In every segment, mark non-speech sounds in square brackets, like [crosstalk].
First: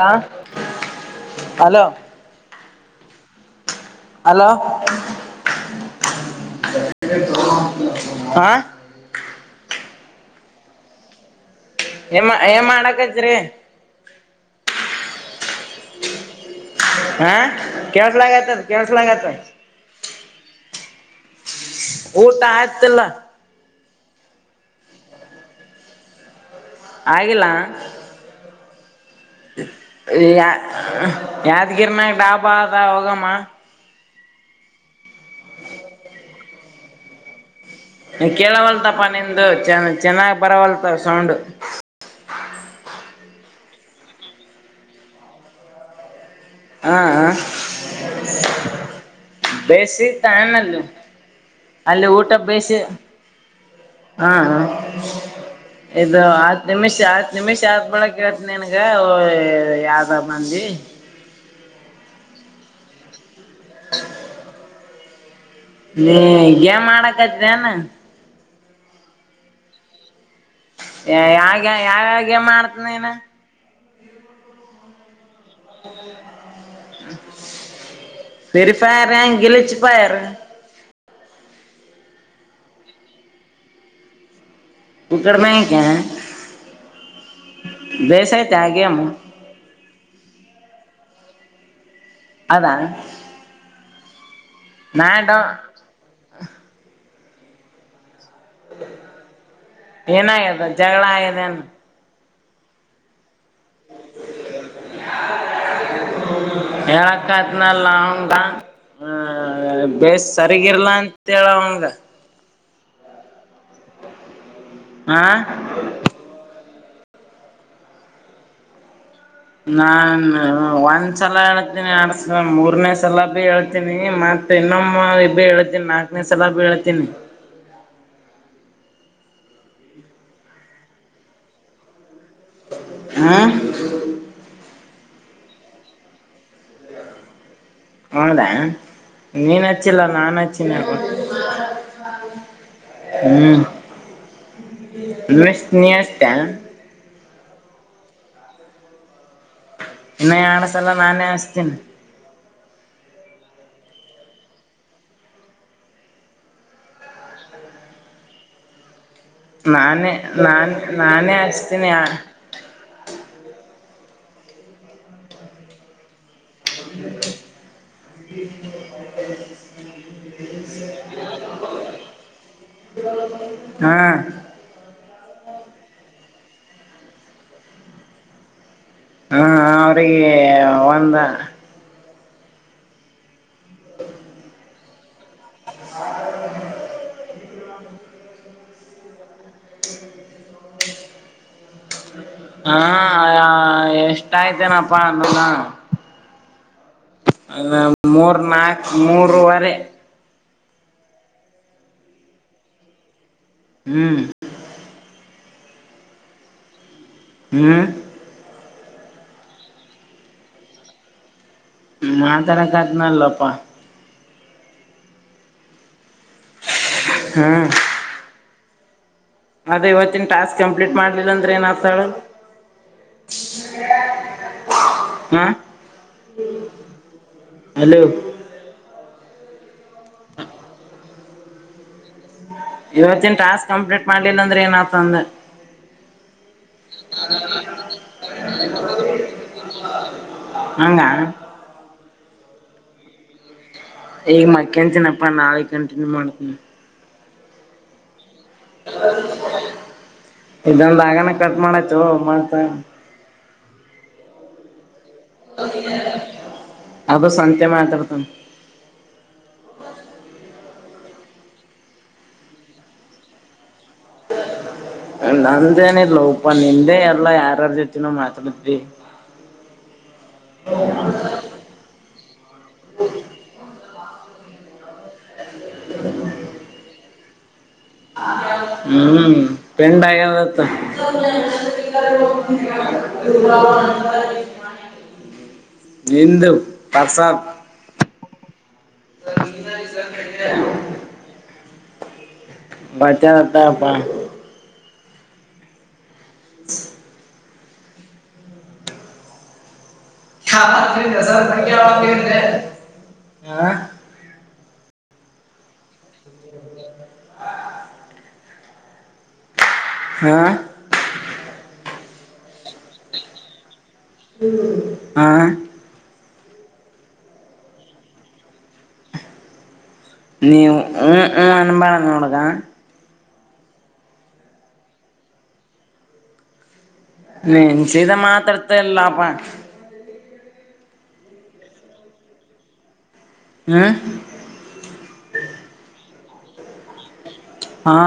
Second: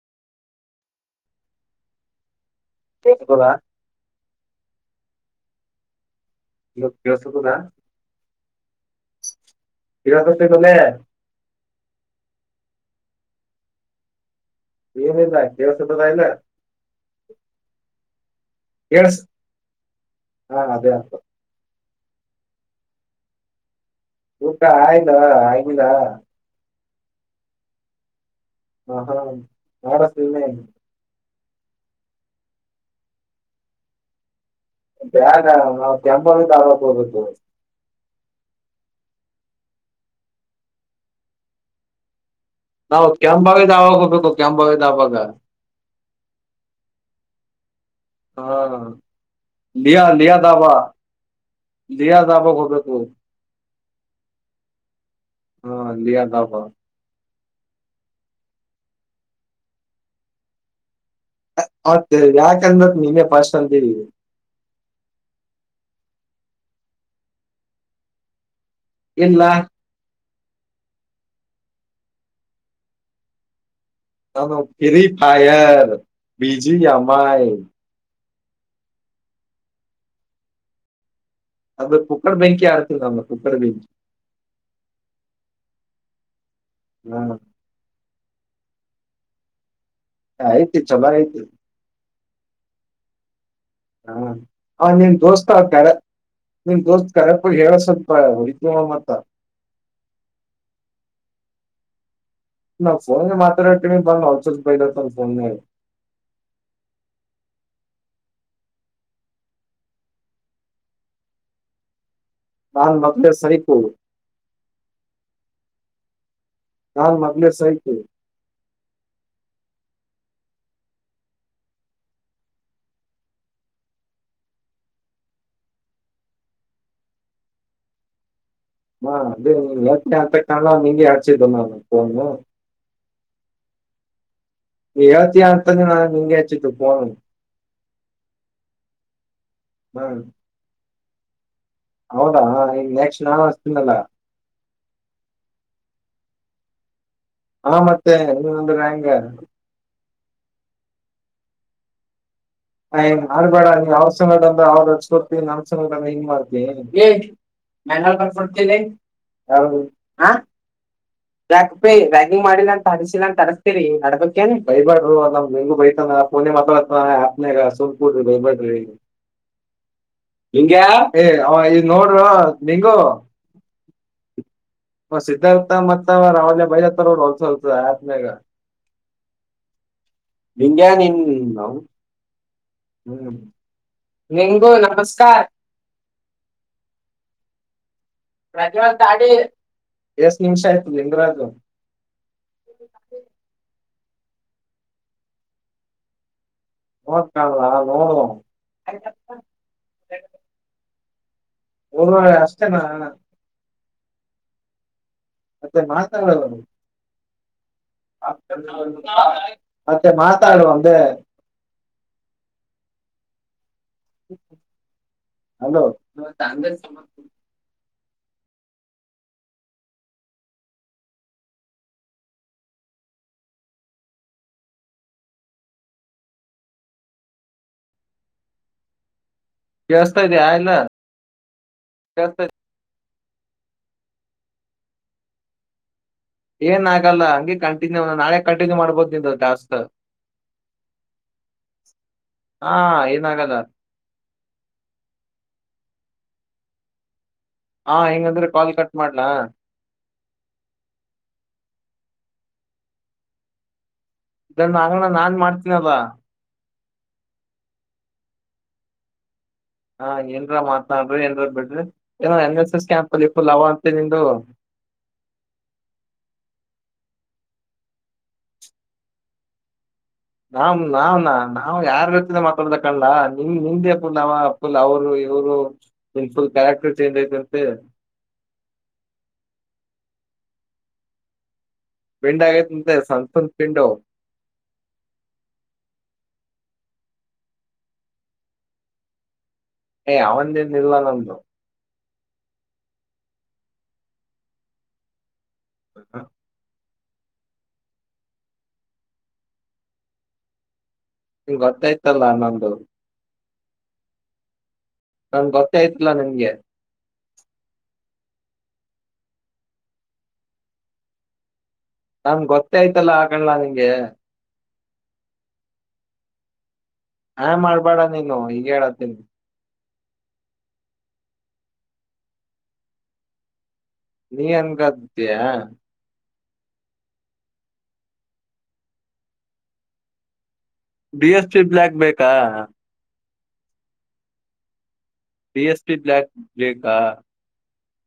ಹ ಹಲೋ ಬೆಸುಗುಲ ಹಲೋ [unintelligible] ಇವಾಗ್ ಬೆಸುಗುರ ಹಾ [unintelligible] ಏ ಏನ್ ಮಾಡಕ್ತಾತ್ತೀರಿ ಏನಿಲ್ಲ ಕೇಳ್ಸತದ ಇಲ್ಲ ಹಾ ಕೇಳ್ಸಲಾಗತದ್ ಕೇಳ್ಸ ಕೇಳಸಲಾಗತದ್ ಹಾ ಅದೇ ಅದು ಊಟ ಆಯಿತಿಲ್ಲ ಊಟ ಆಯ್ದ ಆಗಿಲ್ಲ ಆಗಿಲ್ಲ ಹ ಹಾ ಮಾಡಸ್ತಿನಿ ಯ ಯಾದಿಗಿರನಗ ಡಾಬಾ ಆದಾವ ಹೋಗಾಮ ಬೇಡ ನಾನ್ ಕೆಂಬಾವಿ ದಾಬಾಕ ಹೋಗಬೇಕು. ಕೇಳವಲ್ತಪ್ಪ ನಿಂದು ಚ ಚೆನ್ನಾಗ್ ಬರವಲ್ತ ಸೌಂಡು ನಾವು ಕೆಂಬಾವಿ ದಾಬಾ ಹೋಗಬೇಕು ಕೆಂಬಾವಿ ದಾಬಾಗ ಹ ಹ ಹಾ ಲಿಯಾ ಬೆಸಿ ಲಿಯಾ ಧಾಬಾ ತನಲ್ಲು ಅಲ್ಲಿ ಲಿಯಾ ಊಟ ಧಾಬಾಕ್ ಬೇಯಿಸಿ ಹೋಗ್ಬೇಕು ಹಾ ಹಾ ಹಾ ಇದು ಲಿಯಾ ಧಾಬಾ ಹತ್ತು ನಿಮಿಷ ಹತ್ತ್ ನಿಮಿಷ ಯತ್ ಬಳಿ ಕೇಳ್ತ ನಿನ್ಗ ಯಾವ್ದ ಮಂದಿ ಯಾಕಂದ್ರೆ‌ ನೀನ್ನೇ ಪಸ್ಟ್ ಅಂತಿದಿ ಹ್ಮ್ ಏನ್ ಮಾಡಕತ್ ಏನಾ ಇಲ್ಲಾ ಏ ಯಾಗ ಯಾವಾವ್ ಗೇಮ್ ಆಡ್ತೀಯಾ ನೀನ್ ನ ಬಿಳಿಟಯರ್ ಬೀಜಿ ಅಮಲ್ ಸರಿ ಪರಂಗಿಲಿಚ್ಚಿ ಪಾಯಾರ್ ಅದು ಕುಕ್ಕರ್ ಬೆಂಕಿ ಆಡ್ತದ ಅದು ಕುಕ್ಕರ್ ಬೆಂಕಿ ಕುಕಡಮೆಕ ಹ್ಮ ಬೇಸತ್ತ ಗೇಮು ಆಯ್ತು ಚೆನ್ನಾಗಿ ಆಯ್ತೀ ಅದಾ ಹ ಆವನ್ ನಿನ್ ದೋಸ್ತ ಕರೆ ನಿನ್ ದೋಸ್ತ್ ಕರೆ ಹೇಳಸ್ ಏನಾಗದ್ ಜಗಳ ಆಗದೇನು ಇಲ್ಲ ಪೋನು ಮಾತ್ ಬರುತ್ತೀನಿ ಅಂದ ಒಂಚ್ಚೂರ್ ಬೈದು ಪೋನ್ನಾಗ ಬಾ ಆ ಬೇಸ್ ಸರಿಗಿರ್ಲ್ಲಾ ಅಂತ ಹೇಳ್ ಅವಂಗಾ ನಾನ್ ಮೊದ್ಲೇ ಸೈಕೂ ಆ ನಾನ್ ಮೊದ್ಲೆ ಸೈಕೂ ನಾ ಒಂದ್ಸಲ ಹೇಳ್ತೀನಿ ಎರಡ್ಸಲ ಮೂರ್ನೆ ಸಲಾಗೂ ಹೇಳ್ತೀನಿ ಮತ್ ಇನ್ನೊಮ್ಮೆ ಇದೆ ಹೇಳ್ತನಿ ನಾಕನೇ ಸಲಾಗು ಹೇಳ್ತೀನಿ ಹ ಅದೇ ನೀ ಹೇಳ್ತೀಯ ಅಂತ ನಿಂಗೆ ಆಗಸಿದು ನಾನು [unintelligible] ಹ ಎವತ್ತಿಯ ಅಂತ ನಾನು ನಿಂಗ ಹಚ್ಚಿದ ಫೋನು ಹೌದಾ ನೀನ್ ಹಚ್ಚಿಲ್ಲ ಹಾ ನಾನನ್ ಹಚ್ಚಿನ ಹೌದಾ ಇನ್ ನೆಕ್ಸ್ಟ್ ನಾನ್ ಹ್ಮ ಹಚ್ತೀನಲ್ಲ ಮ ನೀಷ್ಟತ ಹಾ ಮತ್ತೆ ಇ ಒಂದ ಹೆಂಗ ಇನ್ನ ಯಣಸಲ್ಲ ನಾನೇ ಅಸ್ತಿನ ಆನ್ ಮಾಡಬೇಡ ನೀ ಅವ್ರ ಸನದ ಅ್ರ ಅವ್ರಕ ಕೊಡ್ತೀ ನಮ್ ಸಮನಂದ ಹಿಂಗ್ ಮಾಡ್ತವಿ ಮಂಗಲ್ ಬಫಡ್ತಿ ಹೌದು ನಾನೇ ಹ ನಾನ್ ನಾನೇ ಯಾಕಪ್ಪ ಹಚ್ತೀನಿ ಹಾ ರ್ಯಾಗಿಂಗ್ ಮಾಡಿಲ್ಲ ಅಂತ ಹಸಿಲ್ಲ ಅಂತ ಅರಸ್ತೀರಿ ನಡ್ಬ ಬಯಬಾರಡ ನಮ್ಂಗ ಬತಾನ ಫನೆ ಮಾತಾಡ್ತಾನ ರಾಸುಮ ಕುಡ್ರಿ ಬೈಬ್ಯಾಡರಿ ಲಿಂಗ್ಯಾ ಏ ಈ ನೋಡ್ರ ನಿಂಗು ಹ ಮ ಸಿದ್ಧಾರ್ಥ ಮತ್ತ ಅವ ರಾವ ಬೈತ ಹೊಲ್ಸತ ಆತ್ಮೇಾಗ ಅವ್ರಿಗೆ ನಿಂಗ್ಯಾ ಒಂದ ನಿನ್ ನೌನವ್ ಹ್ಮ್ ನಿಂಗು ನಮಸ್ಕಾರ ಪ್ರಜವ ತಾಡಿ ಎಷ್ಟು ನಿಮಿಷ ಆಯ್ತು ಇಂದ್ರಾಜು ಹಾ ಎಷ್ಟಯ್ತೇನಪ್ಪಾ ಅಂದನ ನೋಡ್ ಕಾಣಲ್ಲ ಅದ ನೋಡು ಮೂರ್ ನಾಕ ಮೂರುವರೆ ಆಷ್ಟತ ನ ಹ್ಮ್ ಮತ್ತೆ ಮಾತಾಡಲ್ಲರು ಹ್ಮ್ ಮತ್ತೆ ಮಾತಾಡುವ ಅಂದ ಮತಾರಕತ್ನ ಲೋಪ ಹಲೋ ಚ ಸಮ ಅದ ಇವತ್ತಿನ ಟಾಸ್ಕ್ ಕಂಪ್ಲೀಟ್ ಮಾಡ್ಲಿಲ್ಲ ಅಂದ್ರೆ ಏನ್ ಆತಾಳ ಹಾಂ ಹಲೋ ಕೇಳಿಸ್ತಾ ಇದೆಯಾ ಇಲ್ಲ ಕೇಳಸ್ತಾ ಇವತ್ತಿನ ಟಾಸ್ಕ್ ಕಂಪ್ಲೀಟ್ ಮಾಡ್ಲಿಲ್ಲ ಅಂದ್ರೆ ಏನತಂದ ಏನ್ ಆಗಲ್ಲ ಹಂಗೆ ಕಂಟಿನ್ಯೂ ನಾಳೆ ಕಂಟಿನ್ಯೂ ಮಾಡ್ಬೋದು ನಿಂದು ಟಾಸ್ಕ್ ಹಂಗ ಹಾ ಏನ ಆಾಗಲ್ಲ ಈಗ ಮಕನ್ ತಿನಪ್ಪಾ ನಾಳೆ ಕಂಟಿನ್ಯೂ ಮಾಡ್ತನ ಹಾ ಹೆಂಗಂದ್ರೆ ಇದಂದಾಗನ ಕಟ್ ಮಾಡ್ತು ಮಾಡ್ತ ಇದನ್ನ ಆಗಣ ನಾನ್ ಮಾಡ್ತೀನಲ್ ಅದು ಸತ್ಯ ಮಾತ್ರತ ಹಾ ಏನ್ರ ಮಾ ನ್ ಏ ಬಿಡ್ರಿ ಏ ಎನ್ ಎಸ್ ಎಸ್ ಕ್ಯಾಂಪ್ ಅಲ್ಲಿ ಫುಲ್ ಅವ ಅಂತ ನಿು ನಂದೇನ ಇ ಲ ಉಪಾ ನಿಂದೇ ಎಲ್ಲಾ ಯಾರಾರ್ ಜೊತಿನೋ ಮಾತಾಡಿದವಿ [inaudible] ನಾವ್ ನಾವ್ ನ ನಾವ್ ಯಾರ್ ವ್ಯಕ್ತಿ ಮಾತಾಡ್ದ ಕಣ ನಿಮ್ ನಿಮ್ದೆ ನಾವ ಅಪ್ಪುಲ್ ಅವರು ಇವರು ನಿನ್ ಫುಲ್ ಕ್ಯಾರೆಕ್ಟರ್ ಚೇಂಜ್ ಐತಂತೆ ಹ್ಮ್ ಪೆಂಡ ಆಗದತ್ತ [unintelligible] ಪಿಂಡ್ ಆಗೈತಂತೆ ಸಂತನ್ ಪಿಂಡು ಹಂದು ಪ್ರಸಾಬ್ [unintelligible] ಏ ಅವಂದೇನಿಲ್ಲ ನಮ್ದು ಬಚತಪ್ಪ ಹ ಹ [inaudible] ಹತೆ ನಿಂಗ್ ಗೊತ್ತಾಯ್ತಲ್ಲ ನಂದು ಹ ನಾ ಗೊತ್ತಯ್ತಿಲಾ ನಿನ್ಗೆ ಹಾ ನಮ್ ಗೊತ್ತೇ ಆಯ್ತಲ್ಲ ಆಕಣಲ ನಿಂಗೆ ಆ ಹಾ ಮಾಡ್ಬೇಡ ನೀನು ಹಗ ಹೇಳತ್ತೀನ್ಿ ನೀ ಹ್ಮ್ ಹ್ಮ್ ನನಂಬಳ ಕೊಡುಗಾ ನೀ ಅನ್ಂಗ್ದ ನೆನ್ಚೀದಾ ಮಾತ್ರತಲ್ಲಪ ಬಿ ಎಸ್ಟಿ ಬ್ಲಯಾಕ್ ಬೇಕಾ ಹ ಪ ಎಸ್ ಪಿ ಬ್ಲಾಕ್ ಬ್ಲೇೇಕಾ ಹಾ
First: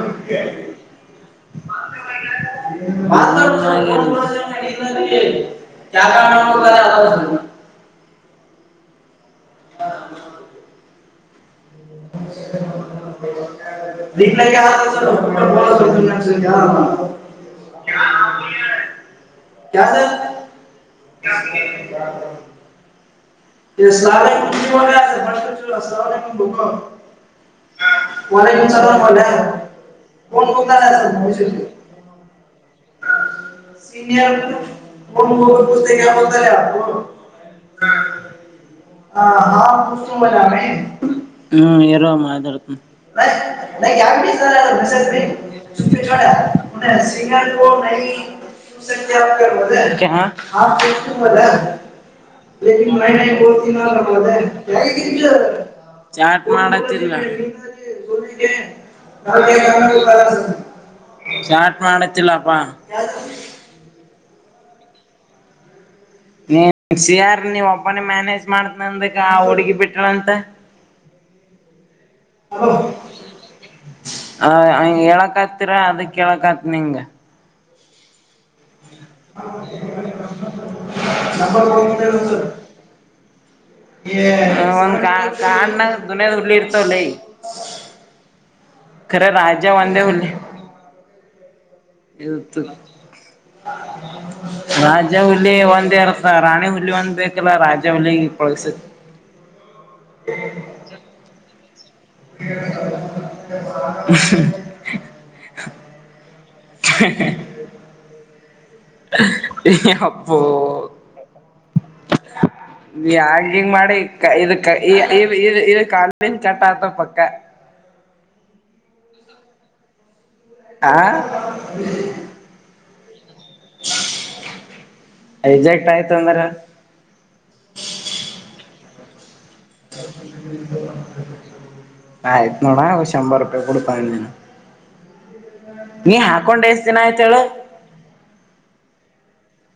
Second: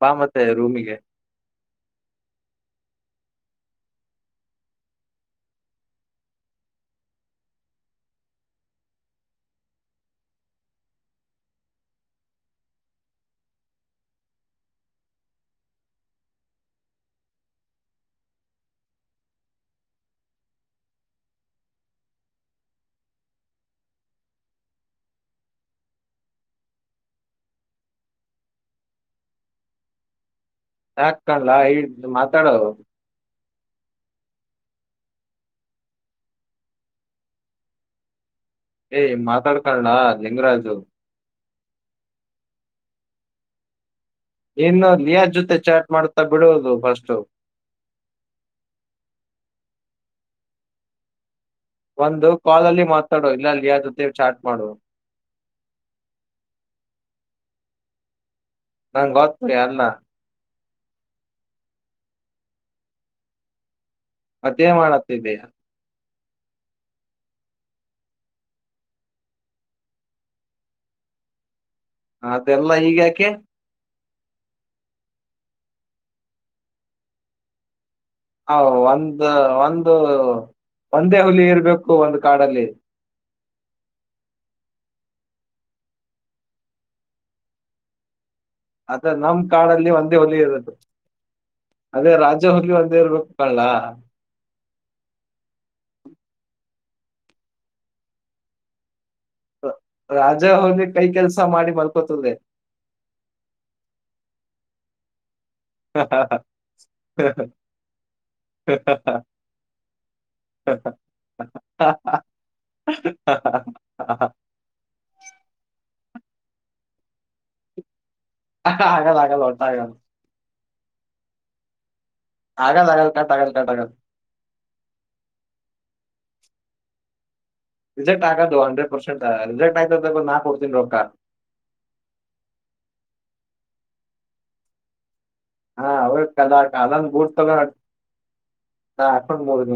ಬಾ ಮತ್ತೆ ರೂಮಿಗೆ ಕ ಕಣ ಕ ಅ ಹ ಇ ಹ ಕಸ ಒನೆ ನಿಂ ಚದರಕೆ ಯಾ ಕಾಣಲ ಇು ಮಾತಾಡದು ಸೀನಿಯ ಪುಸ್ತಕತಲ ಏಯ್ ಮಾತಾಡ್ಕಣ್ಲಾ ಲಿಂಗರಾಜು ಹ್ಮ್ ಎರಾಮ ಆದತ ಇನ್ನು ಲಿಯಾ ಜೊತೆ ಚಾಟ್ ಚಾಟ್ ಮಾಡ್ತಾ ಬಿಡೋದು ಫಸ್ಟ್ ಸ ಮ ಮ ಒಂದು ಕಾಲಲ್ಲಿ ಮಾತಾಡುವ ಇಲ್ಲ ಅಲ್ಲಿ ಚಾಟ್ ಮಾಡ ತಿೀರ್ವಾ ನಂಗ್ ಗೊತ್ತು ಎಲ್ಲ ಚಾ್ಟ ಮಾಡಕ್ಕೆ ಹಚ್ಚಲಪ್ಪ ಅದೇ ಮಾಡತ್ತಿದ್ದಯಾ ನೀ ನೆಕ್ಸ್ ಯಾರ್ ನೀ ಒಪ್ಪನ ಮ್ಯಾನೇಜ್ ಮಾಡ್ತ್ ನಂದಗ ಹುಡುಗಿ ಬಿಟ್ಟಳಂತ ಮದೆ ಎಲ್ಲ ಹೀಗ್ಯಾಾಕೆ ಹ ಹೇಳಕ್ ಹತ್ತೀರ ಅದಕ್ಕ್ ಆತ್ ನಿಂಗ ಹ ಒಂದ ಒಂದು ಒಂದೇ ಹುಲಿ ಇರ್ಬೇಕು ಒಂದು್ ಕಾಡಲ್ಲಿ ಒಂದ್ ಕಾ ಕಾನಾಗ ದದುನಿಯದ್ ಹುಳ್ಳಿ ಇರ್ತವಲ್ಲಿ ಅದ ರ ನಮ್ ರಾಜೆ ಕಾಡಲ್ಲಿ ವಂದೇ ಒಂದೇ ಹೊಲ್ಲ ಹುಲಿ ಇರದು ಅದೇ ರಾಜ ಇತ್ತು ಹುಲಿ ಒಂದೇ ಇರ್ಬೇಕು ಕಳ್ಳ ರಾಜವುಲ್ಲಿ ಒಂದೇ ರಾಣಿ ಹುಲಿ ಒಂದ ಬೇಕಲ್ಲ ರಾಜ ಹುಲ್ಲಿ ಪಳಸ ರಾಜ ಅವ್ರಿಗೆ ಕೈ ಕೆಲ್ಸ ಮಾಡಿ ಬ ಹ ಹಾ ಹಾ ಹಾ ಹ ಹ ಅಪ್ಪೋ ವಂಗ ಮಾಡ ಕಾಲ ಮನ್ ಚಟಾತ ಪಕ್ಕ ಹಾಗಗಲ್ಲ ಆಗಲ್ಲ ಹೊರ್ತ ಆಗಲ್ಲ ಆ ಆರಾಮ ಆರೌತ ಪರೌತಾ ಪಾರ ಸತ್ತಂಬರ ರಿಸೆಟ್ ಆಗೋದು ಹಂಡ್ರೆಡ್ರ್ಟ್ ಆಗ ಆ ಆಯ್ತು ನೋಡ ಶಂಭರ ರೂಪಿ ಒಡು ಪ್ಯಾಂದಿನ ಹಾ ಅವ ಅದಂದು ಬೂಟ್ ಹೇಳು ತಗೊಂಡ ಬೋದ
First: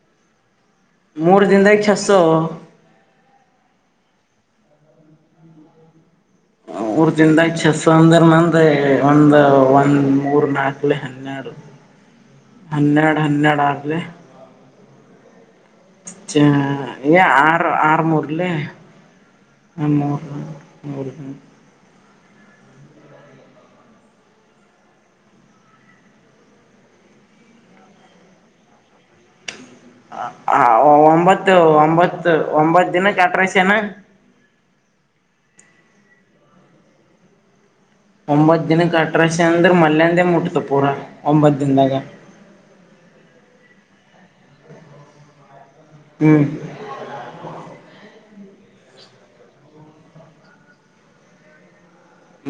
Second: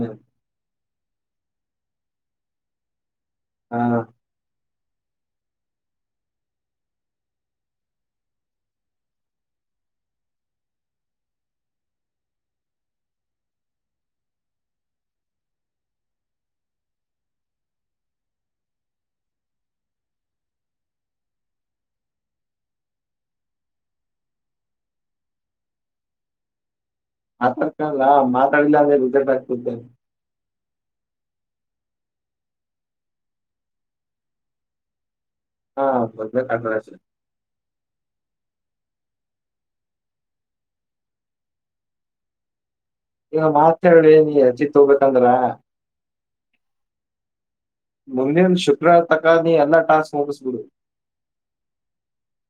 ಮೂರು ದಿನದ ಸು ಹಾ ಹೌ ಮೂಊರ್ ದಿನ ಚಸ್ ಅಂದರ್ ಮಂದ ಒಂದ ಒಂದ್ ಮೂರ್ ನಾಕ್ಲೆ ಹನ್ನೆಾರ ಹನ್ನೆರಡು ಹನ್ನೆಡು ಆಗ್ರ ಆರು ಆರು ಮೂೂರುಲ್ಲ ಹ ಮರ ಮ ಆತಡ್ಕಾ ಮಾತಾಡಿಲ್ಲ ಅಂದ್ರೆ ಉಜಟ ಆಗ್ತತ ಹ ಒಂಬತ್ತು ಒಂಬತ್ತು ಒಂಬತ್ ದಿನ ಕಟ್ರಸನಾ ಹ ಬದ ಬ ಆಗಸ ಒಂಬತ್ ದಿನಕ್ಕೆ ಅಟ್ರಶ ಅಂದ್ರೆ ಮಲ್ಯಂದೇ ಮುಟ್ತು ಪೂರಾ ಒಂಬತ್ ದನ್ದಾಗ ಈಗ ಮಾತ್ ಹೇಳಿ ನೀ ಚಿತ್ ಹೋಗ್ಬೇಕಂದ್ರ ಹ್ಮ್ ಮುಂದಿನ ಶುಕ್ರವಾರ ತಕ್ಕ ಎಲ್ಲ ಟಾಸ್ಕ್ ಫೋರ್ಸ್ಗಳು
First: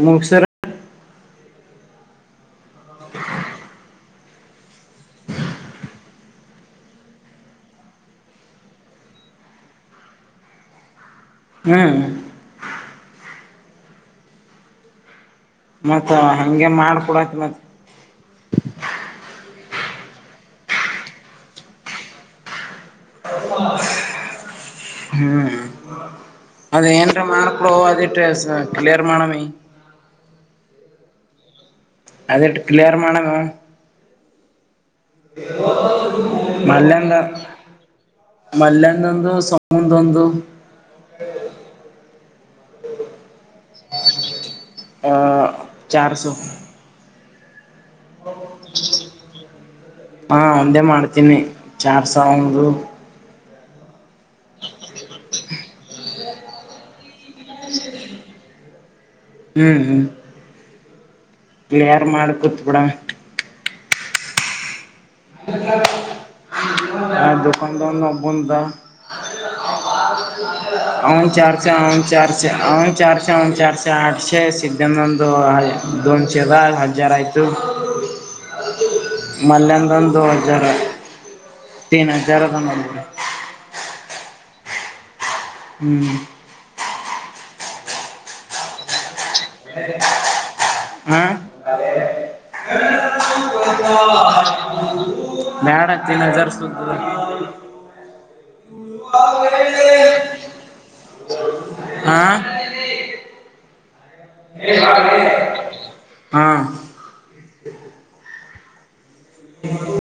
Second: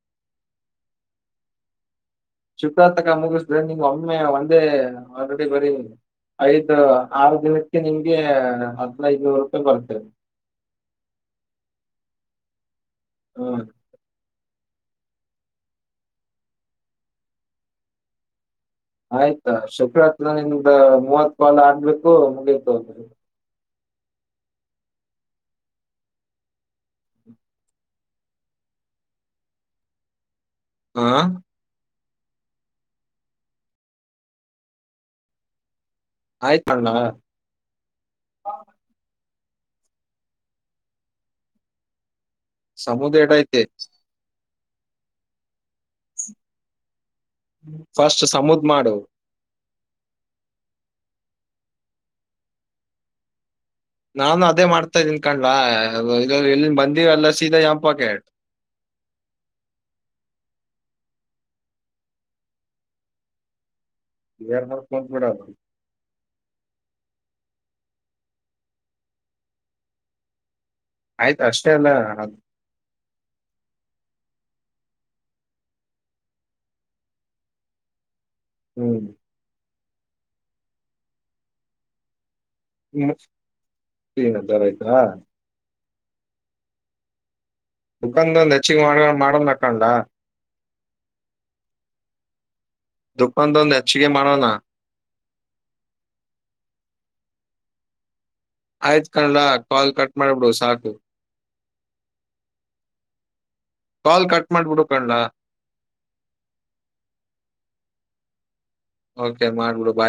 ಮುಕ್ಸರ ಶುಕಾರ್ತಕ ಮುಗಿಸಿದ್ರೆ ನಿಂಗ ಒಮ್ಮೆ ಒಂದೇ ಆಲ್ರೆಡಿ ಬರೀ ಐದು್ ಆರು ದಿನಕ್ಕೆ ನಿಮ್ಗೆ ಹತ್ ಐದನೂರು ರೂಪಾಯಿ ಬರ್ತೇದೆ ಹ್ಮ ಹ್ಮ ಮತ್ತ ಹಗೆ ಮಾಡ್ಕೊಡತ್ ಮತ್ತ ಆಯ್ತಾ ಶುಕರಾತ್ ನಿಮ್ದ ಮೂವತ್ ಕಾಲು ಆಗ್ಬೇಕು ಮುಗೀತ ಹೋದ್ರಿ ಹ್ಮ್ ಅದೇರ ಮಾರ್ಕ್ೋ ಅ ಕ್ಲಿಯರ್ ಮಾಡಣ ಮೇ ಆ ಅದ ಎಡುಕ್ಕಲ ಯರ ಮಾಡಣನೋ ಆಯ್ತ ಅಣ್ಣ ಮಲ್ಲಂದ ಮಲ್ಲಂದಂದು ಸಮ ರಂದು ಸಮುದ್ರಯಟ ಇ ತ ಚಾರ ಸೊ ಫಸ್ಟ್ ಸಮುದ್ ಮಾಡು ಹಾ ಒಂದೇ ಮಾಡ್ತೀನಿ ಚಾರ್ ಸಾವಿರರು ನಾನು ಅದೇ ಮಾಡ್ತಾ ಇದ್ದೀನ್ ಕಂಡಲ ಇಲ್ಲಿನ್ ಬಂದಿವ ಎಲ್ಲ ಸೀದಾ ಯಪಾ ಕೇ ಹ್ಮ್ ಹ್ಮ್ ಪ್ಲೇಯರ್ ಮಾಡಕೂತ್ಬುಡ ರನ ಕೊಂತ ಬಿಡ ಆ ದಕಾನದನ್ನ ಬಂದಾ ಅವನ್ ಆಯ್ತ ಚಾರ್ಚ ಅಷ್ಟೇ ಹನ್ ಅಲ್ಲ ಚಾರ್ಚ ಅವನ್ ಚಾರ್ಚ ಹನ್ ಚಾರ್ಚ ಚ ಆಟ್ಶ ಸಿದ್ಧಾನಂದ ಹ ದೊನ್ ಚದ ಹಜಾರ ಆಯಿತು ಹ್ಮ್ ಮಲ್ಯಧನ್ ದೊ ಹಜಾರ ತಿ ಜರ ತಮ ರ ಆಯ್ತಾ ಹ್ಮ್ ಮುಖಂದ ಒಂದ್ ಹೆಚ್ಚಿಗೆ ಮಾಡ್ೊಂಡ ಮಾಡಣ ನಕಂಡ ದುಖಾನ್ದೊಂದ್ ಹ್ಮ ಹೆಚ್ಚಿಗೆ ಮಾಡೋಣ [unintelligible] ಆಯ್ತ್ ಕಣಡ ಕಾಲ್ ಕಟ್ ಮಾಡ್ಬಿಡು ಸಾಕು ಹ ಕಾಲ್ ಕಟ್ ಮಾಡ್ಬಿಡು ಕಣ್ಲಾ [unintelligible] ಹ್ಮ ಓಕೆ ಮಾಡ್ಬಿಡು ಬಾಯ್